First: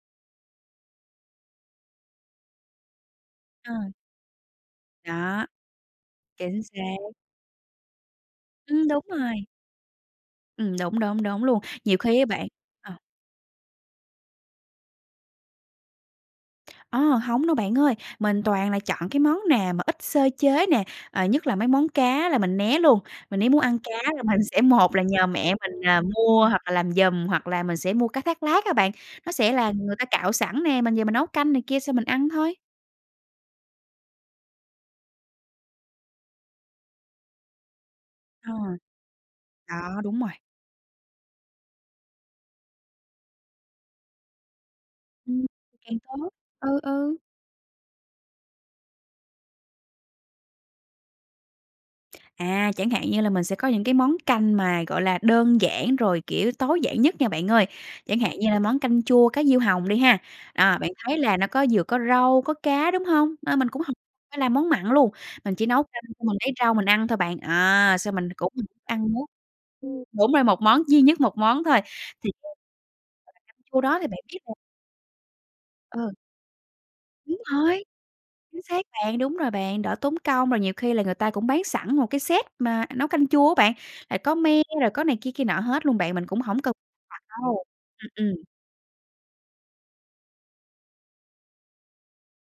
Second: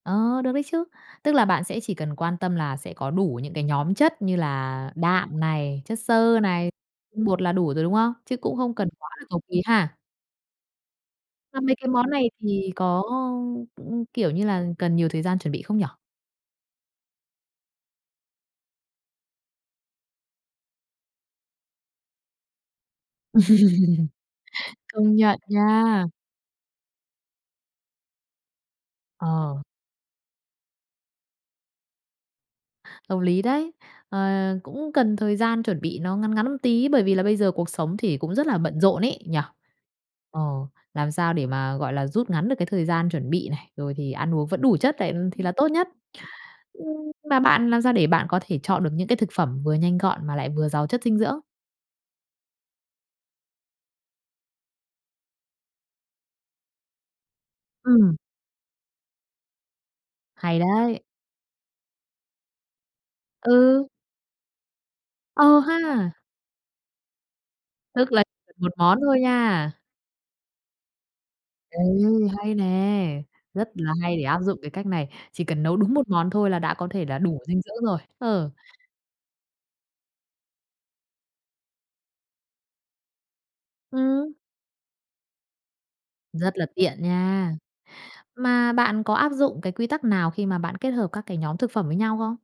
Ờ, được đấy chứ. Tức là bạn sẽ chỉ cần quan tâm là sẽ có đủ những cái Ờ. nhóm chất như là đạm Đó. này, chất xơ Chính này, xác. tinh bột là đủ rồi, đúng không? Chứ cũng không Ừm, cần đúng quá là cầu rồi. ký ha. Ừm, đúng, đúng, đúng Mà luôn. mấy cái Nhiều món khi á này bạn thì ờ. có, ưm, kiểu như là, cần nhiều thời gian chuẩn bị không nhỉ? Ơ, hổng đâu bạn ơi, mình toàn là chọn cái món nào mà ít sơ chế nè, ờ, nhất là mấy món cá là mình né luôn. Mà nếu muốn ăn cá thì mình sẽ một là Công nhờ nhận mẹ mình, ờ, nha. mua hoặc là làm giùm hoặc là mình sẽ mua cá thác lác á bạn, nó sẽ Ờ. là người ta cạo sẵn nè, mình về mình nấu canh này kia xong mình ăn thôi. Hợp lý đấy, ờ, cũng cần thời gian chuẩn bị nó ngắn ngắn một tí, bởi vì là bây giờ cuộc sống thì cũng rất Ừ. là bận rộn ấy, nhỉ. Đó, đúng rồi. Ờ, làm sao để mà, gọi là, rút ngắn được cái thời gian chuẩn bị này, rồi thì ăn uống vẫn đủ chất đấy thì Ừm, là tốt nhất. càng tốt, ừ, Ưm, ừ. mà bạn làm sao để bạn có thể chọn được những cái thực phẩm vừa nhanh gọn mà lại vừa giàu chất dinh dưỡng? À, chẳng hạn như là mình sẽ có những cái món canh mà, gọi là, đơn giản, rồi, kiểu, tối giản nhất nha bạn ơi, Ừm. chẳng hạn như là món canh chua cá diêu hồng đi ha, Hay à, bạn đấy! thấy là nó có vừa có rau, có cá, đúng hông? Nên mình cũng Ừ! hổ phải làm món mặn luôn, mình Ờ chỉ nấu canh ha! xong mình lấy rau mình ăn thôi bạn, à, Tức sau là mình cũng 1 món ăn thôi nha. [unintelligible] đúng rồi, 1 món, duy nhất 1 món Ê, thôi, thì hay nè, rất chua là đó thì hay bạn để biết áp rồi. dụng cái cách này, chỉ cần nấu đúng 1 Ờ. món thôi là đã có thể là Đúng đủ dinh dưỡng rồi, rồi, ờ. chính xác bạn, đúng rồi bạn, đỡ tốn công, rồi nhiều khi là người ta cũng bán sẵn một cái set mà nấu canh chua á bạn, rồi Ừm. có me rồi có này kia kia nọ hết luôn bạn, mình cũng Rất hổng là cần tiện [unintelligible] nha. đâu ừm, ừm. Mà bạn có áp dụng cái quy tắc nào khi mà bạn kết hợp các cái nhóm thực phẩm với nhau không?